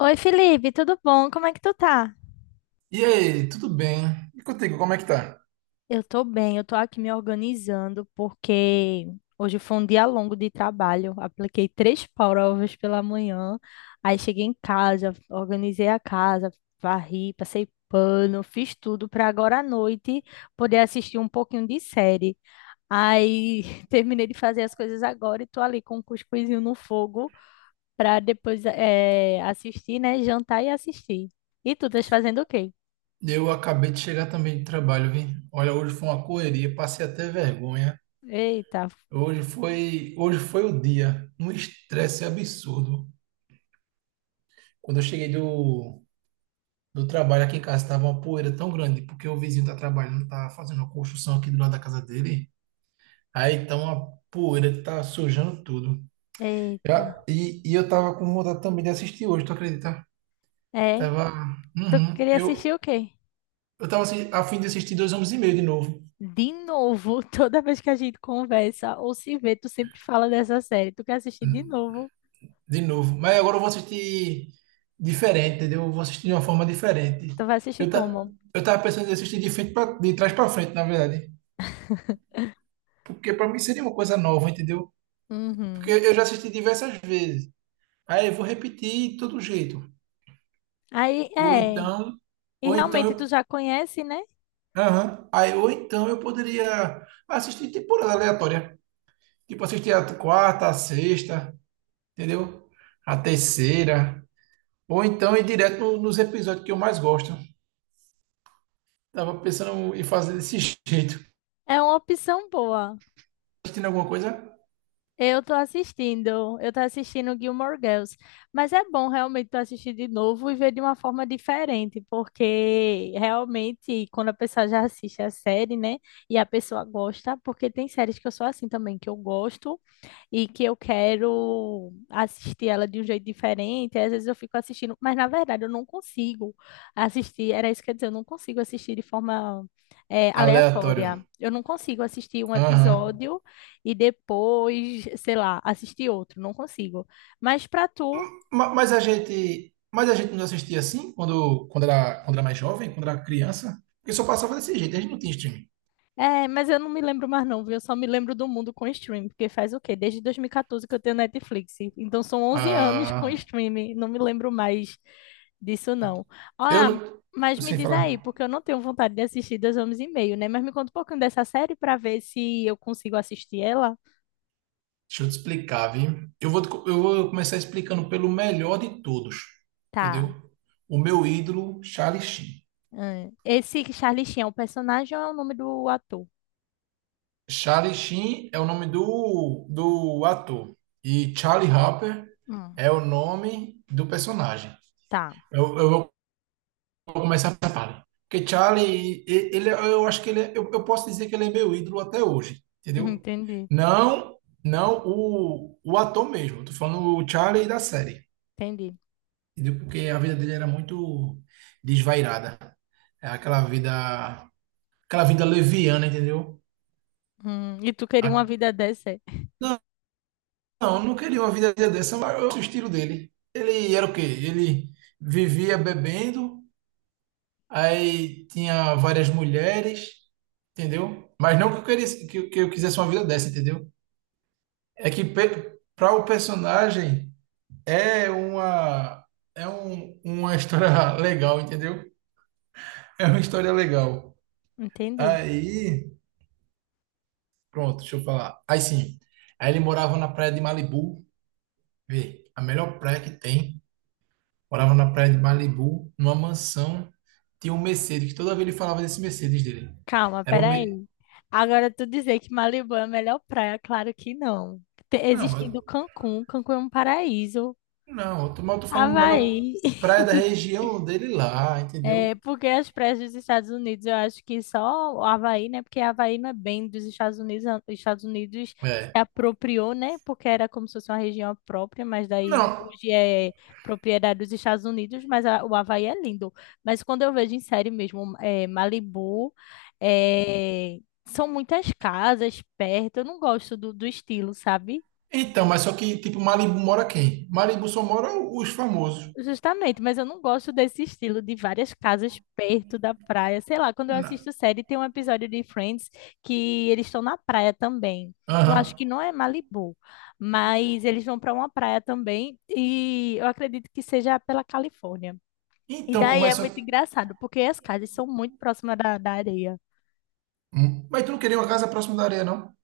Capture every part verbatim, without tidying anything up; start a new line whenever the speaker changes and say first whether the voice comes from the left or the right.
left: Oi, Felipe, tudo bom? Como é que tu tá?
right: E aí, tudo bem? E contigo, como é que tá?
left: Eu tô bem, eu tô aqui me organizando porque hoje foi um dia longo de trabalho. Apliquei três provas pela manhã, aí cheguei em casa, organizei a casa, varri, passei pano, fiz tudo para agora à noite poder assistir um pouquinho de série. Aí terminei de fazer as coisas agora e tô ali com um cuscuzinho no fogo para depois eh, assistir, né? Jantar e assistir. E tu, estás fazendo o quê?
right: Eu acabei de chegar também de trabalho, vi. Olha, hoje foi uma correria, passei até vergonha.
left: Eita,
right: Hoje foi, hoje foi o dia, um estresse absurdo. Quando eu cheguei do, Do trabalho aqui em casa tava uma poeira tão grande, porque o vizinho tá trabalhando, tá fazendo uma construção aqui do lado da casa dele. Aí tá uma poeira que tá sujando tudo. Já-
left: eita.
right: E, e eu tava com vontade também de assistir hoje, tu acredita?
left: É,
right: Tava.
left: tu
right: Uhum.
left: queria assistir
right: Eu,
left: o quê?
right: eu tava assi- a fim de assistir Dois Homens e Meio de novo.
left: De novo, toda vez que a gente conversa ou se vê, tu sempre fala dessa série. Tu quer assistir de novo?
right: De novo. Mas agora eu vou assistir diferente, entendeu? Eu vou assistir de uma forma diferente.
left: Tu vai assistir
right: Eu, ta,
left: como?
right: eu tava pensando em assistir de frente pra, de trás pra frente, na verdade. Porque pra mim seria uma coisa nova, entendeu? Porque
left: Uhum.
right: eu já assisti diversas vezes. Aí eu vou repetir de todo jeito.
left: Aí,
right: Ou
left: é.
right: então,
left: E
right: ou então
left: realmente tu
right: eu,
left: já conhece, né?
right: Aham. Aí, ou então eu poderia assistir temporada aleatória. Tipo, assistir a quarta, a sexta, entendeu? A terceira. Ou então ir direto no- nos episódios que eu mais gosto. Tava pensando em fazer desse jeito.
left: É uma opção boa.
right: Assistindo alguma coisa
left: Eu tô assistindo, eu tô assistindo Gilmore Girls, mas é bom realmente tu assistir de novo e ver de uma forma diferente, porque realmente quando a pessoa já assiste a série, né, e a pessoa gosta, porque tem séries que eu sou assim também, que eu gosto, e que eu quero assistir ela de um jeito diferente. Aí às vezes eu fico assistindo, mas na verdade eu não consigo assistir. Era isso que eu ia dizer, eu não consigo assistir de forma eh,
right: aleatório.
left: aleatória. Eu não consigo assistir um
right: Aham.
left: episódio e depois, sei lá, assistir outro. Não consigo. Mas para tu
right: Ma- Mas a gente, mas a gente não assistia assim quando, quando era, quando era mais jovem, quando era criança. Porque só passava desse jeito, a gente não tinha streaming.
left: é, mas eu não me lembro mais não, viu? Eu só me lembro do mundo com Stream porque faz o quê? Desde dois mil e quatorze que eu tenho Netflix. Então são onze anos com
right: Ah.
left: streaming, não me lembro mais disso não.
right: Eu
left: Ah,
right: não.
left: mas
right: eu
left: me
right: Sem
left: diz aí,
right: falar.
left: porque eu não tenho vontade de assistir Dois Homens e Meio, né? Mas me conta um pouquinho dessa série pra ver se eu consigo assistir ela.
right: Deixa eu te explicar, viu? Eu vou, te co- eu vou começar explicando pelo melhor de todos,
left: Tá.
right: entendeu? O meu ídolo, Charlie Sheen.
left: Hum. Esse Charlie Sheen é o personagem ou é o nome do ator?
right: Charlie Sheen é o nome do, do ator. E Charlie Harper
left: Hum,
right: é o nome do personagem.
left: tá.
right: Eu, eu vou começar por Charlie. Porque Charlie, e- ele, eu acho que ele é, eu, eu posso dizer que ele é meu ídolo até hoje,
left: Hum,
right: entendeu?
left: entendi,
right: Não, não o, o ator mesmo. Tô falando o Charlie da série.
left: entendi.
right: Entendeu? Porque a vida dele era muito desvairada. É aquela vida, aquela vida, leviana, entendeu?
left: Hum, e tu queria uma
right: A-
left: vida dessa?
right: Não, não, eu não queria uma vida dessa, mas eu- o estilo dele. Ele era o quê? Ele vivia bebendo, aí tinha várias mulheres, entendeu? Mas não que eu queria, que, eu- que eu quisesse uma vida dessa, entendeu? É que para o personagem é uma é um, uma história legal, entendeu? É uma história legal.
left: Entendi.
right: Aí Pronto, deixa eu falar. Aí sim. Aí ele morava na praia de Malibu, vê, a melhor praia que tem. Morava na praia de Malibu, numa mansão. Tinha um Mercedes, que toda vez ele falava desse Mercedes dele.
left: Calma,
right: Era um. Me...
left: peraí. Agora tu dizer que Malibu é a melhor praia, claro que não. Te-
right: Não,
left: Existindo
right: eu...
left: Cancún, Cancún é um paraíso.
right: não, eu tô, mas eu tô falando a melhor
left: Havaí,
right: praia da região dele lá, entendeu?
left: é, porque as praias dos Estados Unidos, eu acho que só o Havaí, né? Porque Havaí não é bem dos Estados Unidos, a- os Estados Unidos se
right: É.
left: apropriou, né? Porque era como se fosse uma região própria, mas daí
right: Não,
left: hoje é propriedade dos Estados Unidos, mas a- o Havaí é lindo. Mas quando eu vejo em série mesmo, é, Malibu, é, são muitas casas perto, eu não gosto do, do estilo, sabe?
right: então, mas só que, tipo, Malibu mora quem? Malibu só mora os famosos.
left: Justamente, mas eu não gosto desse estilo de várias casas perto da praia. Sei lá, quando eu
right: Na-
left: assisto série, tem um episódio de Friends que eles estão na praia também. Eu acho
right: Aham.
left: que não é Malibu, mas eles vão para uma praia também e eu acredito que seja pela Califórnia. E
right: Então, pô,
left: daí é
right: mas só
left: muito
right: que.
left: engraçado, porque as casas são muito próximas da, da areia.
right: Hum. Mas tu não queria uma casa próxima da areia, não?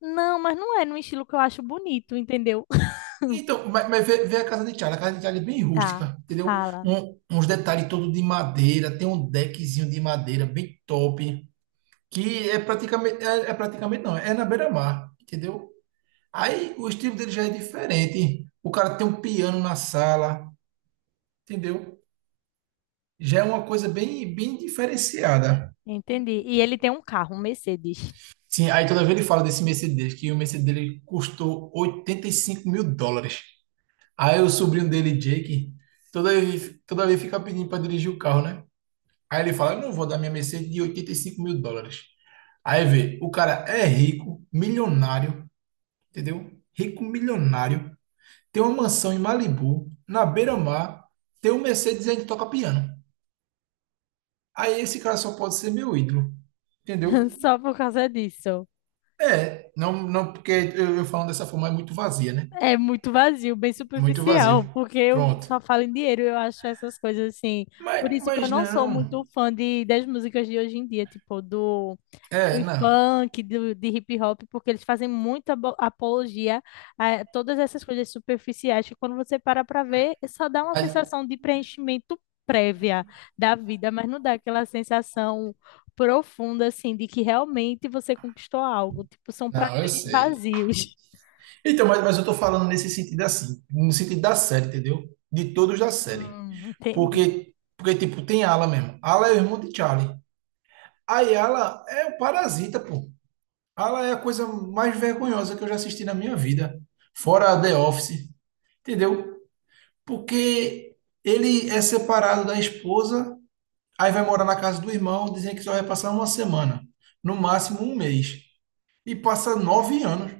left: Não, mas não é num estilo que eu acho bonito, entendeu?
right: Então, mas, mas vê, vê, a casa de Thiago. A casa de Thiago é bem
left: Tá,
right: rústica, entendeu?
left: fala.
right: Um- uns detalhes todo de madeira, tem um deckzinho de madeira bem top, que é praticamente, é, é praticamente não, é na beira-mar, entendeu? Aí o estilo dele já é diferente. O cara tem um piano na sala, entendeu? Já é uma coisa bem, bem diferenciada.
left: Entendi. E ele tem um carro, um Mercedes,
right: Sim, aí toda vez ele fala desse Mercedes, que o Mercedes dele custou oitenta e cinco mil dólares. Aí o sobrinho dele, Jake, toda vez, toda vez fica pedindo para dirigir o carro, né? Aí ele fala, eu não vou dar minha Mercedes de oitenta e cinco mil dólares. Aí vê, o cara é rico, milionário, entendeu? Rico, milionário, tem uma mansão em Malibu, na beira-mar, tem um Mercedes e ainda toca piano. Aí esse cara só pode ser meu ídolo, entendeu?
left: só por causa disso.
right: É, não, não porque eu, eu falando dessa forma é muito vazia, né?
left: É muito vazio, bem
right: Muito vazio.
left: superficial, porque eu
right: Pronto.
left: só falo em dinheiro, eu acho essas coisas assim.
right: Mas,
left: Por isso que eu
right: mas
left: não sou
right: não.
left: muito fã de, das músicas de hoje em dia, tipo do,
right: É,
left: do
right: não.
left: funk, do, de hip hop, porque eles fazem muita abo- apologia a todas essas coisas superficiais que quando você para pra ver, só dá uma
right: Mas,
left: sensação de preenchimento prévia da vida, mas não dá aquela sensação profunda, assim, de que realmente você conquistou algo. Tipo, são
right: não, eu
left: prazeres
right: sei.
left: vazios.
right: Então, mas, mas eu tô falando nesse sentido assim, no sentido da série, entendeu? De todos da série.
left: Hum, entendi.
right: Porque, porque tipo, tem Ala mesmo. Ala é o irmão de Charlie. Aí Ala é o parasita, pô. Ala é a coisa mais vergonhosa que eu já assisti na minha vida. Fora The Office, entendeu? Porque ele é separado da esposa, aí vai morar na casa do irmão, dizendo que só vai passar uma semana. No máximo um mês. E passa nove anos.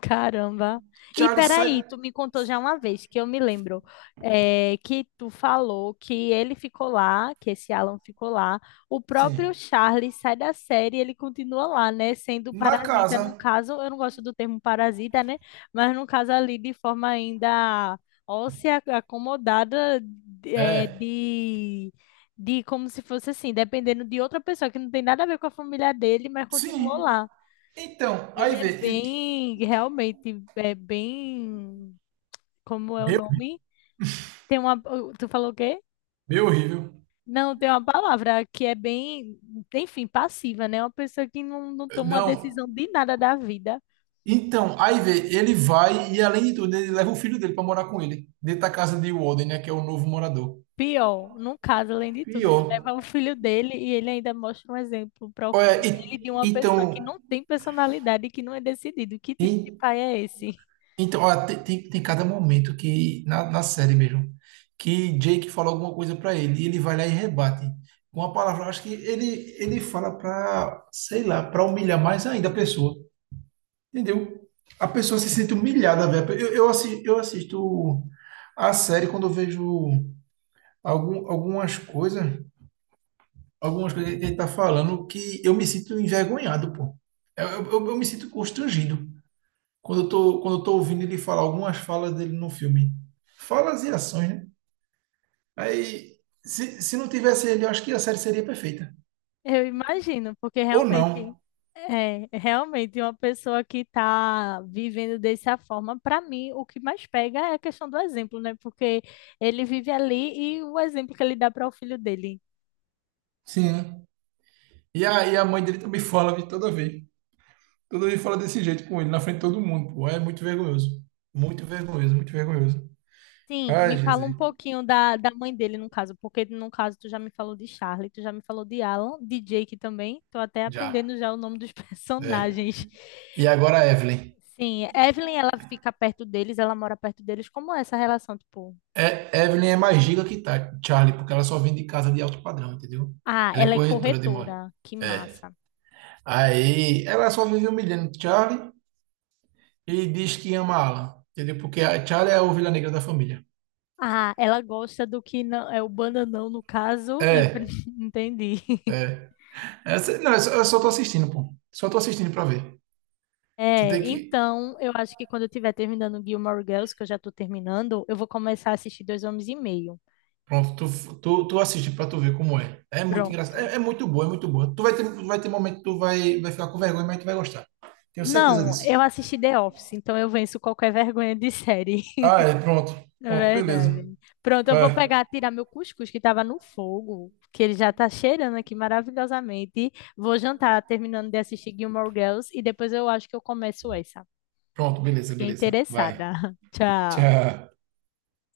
left: Caramba. E
right: Charlie sai,
left: peraí, tu me contou já uma vez que eu me lembro eh, que tu falou que ele ficou lá, que esse Alan ficou lá. O
right: sim,
left: próprio Charlie sai da série, e ele continua lá, né? Sendo
right: na
left: parasita, no
right: casa.
left: caso, eu não gosto do termo parasita, né? Mas no caso ali de forma ainda óssea, acomodada eh,
right: É,
left: de, de como se fosse assim, dependendo de outra pessoa que não tem nada a ver com a família dele, mas continuou
right: Sim.
left: lá.
right: Então,
left: Ele
right: aí
left: é
right: vê. ele-
left: bem, realmente, é bem, como é o
right: Meu,
left: nome? Tem uma, tu falou o quê?
right: meu horrível.
left: Não, tem uma palavra que é bem, enfim, passiva, né? Uma pessoa que não, não toma uma
right: Não.
left: decisão de nada da vida.
right: Então, aí vê, ele vai e além de tudo, ele leva o filho dele pra morar com ele, dentro da casa de Walden, né, que é o novo morador.
left: Pior, no caso, além de tudo, ele
right: Pior.
left: leva o filho dele e ele ainda mostra um exemplo para o
right: Olha,
left: filho dele de
right: e-
left: uma pessoa que
right: então,
left: não tem personalidade e que não é decidido. Que tipo de
right: e-
left: pai é esse?
right: então, olha, tem, tem, tem cada momento que na, na série mesmo que Jake fala alguma coisa pra ele e ele vai lá e rebate com uma palavra. Acho que ele ele fala pra, sei lá, pra humilhar mais ainda a pessoa. Entendeu? A pessoa se sente humilhada, velho. Eu, eu, assi- eu assisto a série quando eu vejo algum, algumas coisas, algumas coisas que ele tá falando que eu me sinto envergonhado, pô. É, Eu, eu, eu me sinto constrangido quando eu tô, quando eu tô ouvindo ele falar algumas falas dele no filme. Falas e ações, né? Aí, se, se não tivesse ele, eu acho que a série seria perfeita.
left: Eu imagino, porque
right: Ou não.
left: realmente é realmente uma pessoa que está vivendo dessa forma, para mim, o que mais pega é a questão do exemplo, né? Porque ele vive ali e o exemplo que ele dá para o filho dele.
right: Sim. Né? E a, e a mãe dele também fala de toda vez. Toda vez fala desse jeito com ele, na frente de todo mundo, pô. É muito vergonhoso. Muito vergonhoso, muito vergonhoso.
left: Sim,
right: Ai,
left: me fala
right: Jesus.
left: um pouquinho da, da mãe dele, no caso, porque no caso tu já me falou de Charlie, tu já me falou de Alan, de Jake também, tô até
right: Já.
left: aprendendo já o nome dos
right: É.
left: personagens.
right: E agora a Evelyn.
left: Sim, Evelyn, ela fica perto deles, ela mora perto deles. Como é essa relação, tipo?
right: É, Evelyn é mais giga que tá, Charlie, porque ela só vem de casa de alto padrão, entendeu?
left: Ah,
right: Ela é
left: ela é
right: corretora de imóvel.
left: corretora. Que
right: É.
left: massa.
right: Aí ela só vive humilhando Charlie e diz que ama Alan, entendeu? Porque a Charlie é a ovelha negra da família.
left: Ah, ela gosta do que não é o bananão no caso e
right: É,
left: entendi.
right: é. Essa- não, eu só, eu só tô assistindo, pô. Só tô assistindo pra ver. Você
left: É,
right: tem que.
left: então, eu acho que quando eu estiver terminando Gilmore Girls, que eu já estou terminando, eu vou começar a assistir Dois Homens e Meio.
right: Pronto, tu, tu, tu assiste pra tu ver como é. É muito engraçado. É,
left: Pronto.
right: é muito boa, é muito boa. Tu vai ter, tu vai ter momento que tu vai, vai ficar com vergonha, mas tu vai gostar. Tenho certeza
left: Não, eu
right: disso.
left: assisti The Office, então eu venço qualquer vergonha de série.
right: Ah, é, pronto.
left: É
right: Pronto, beleza.
left: verdade. Pronto, eu vou
right: Vai.
left: pegar, tirar meu cuscuz que estava no fogo, que ele já tá cheirando aqui maravilhosamente. Vou jantar, terminando de assistir Gilmore Girls, e depois eu acho que eu começo essa.
right: Pronto, beleza,
left: Fiquei
right: beleza. Vai.
left: interessada. Tchau.
right: Tchau.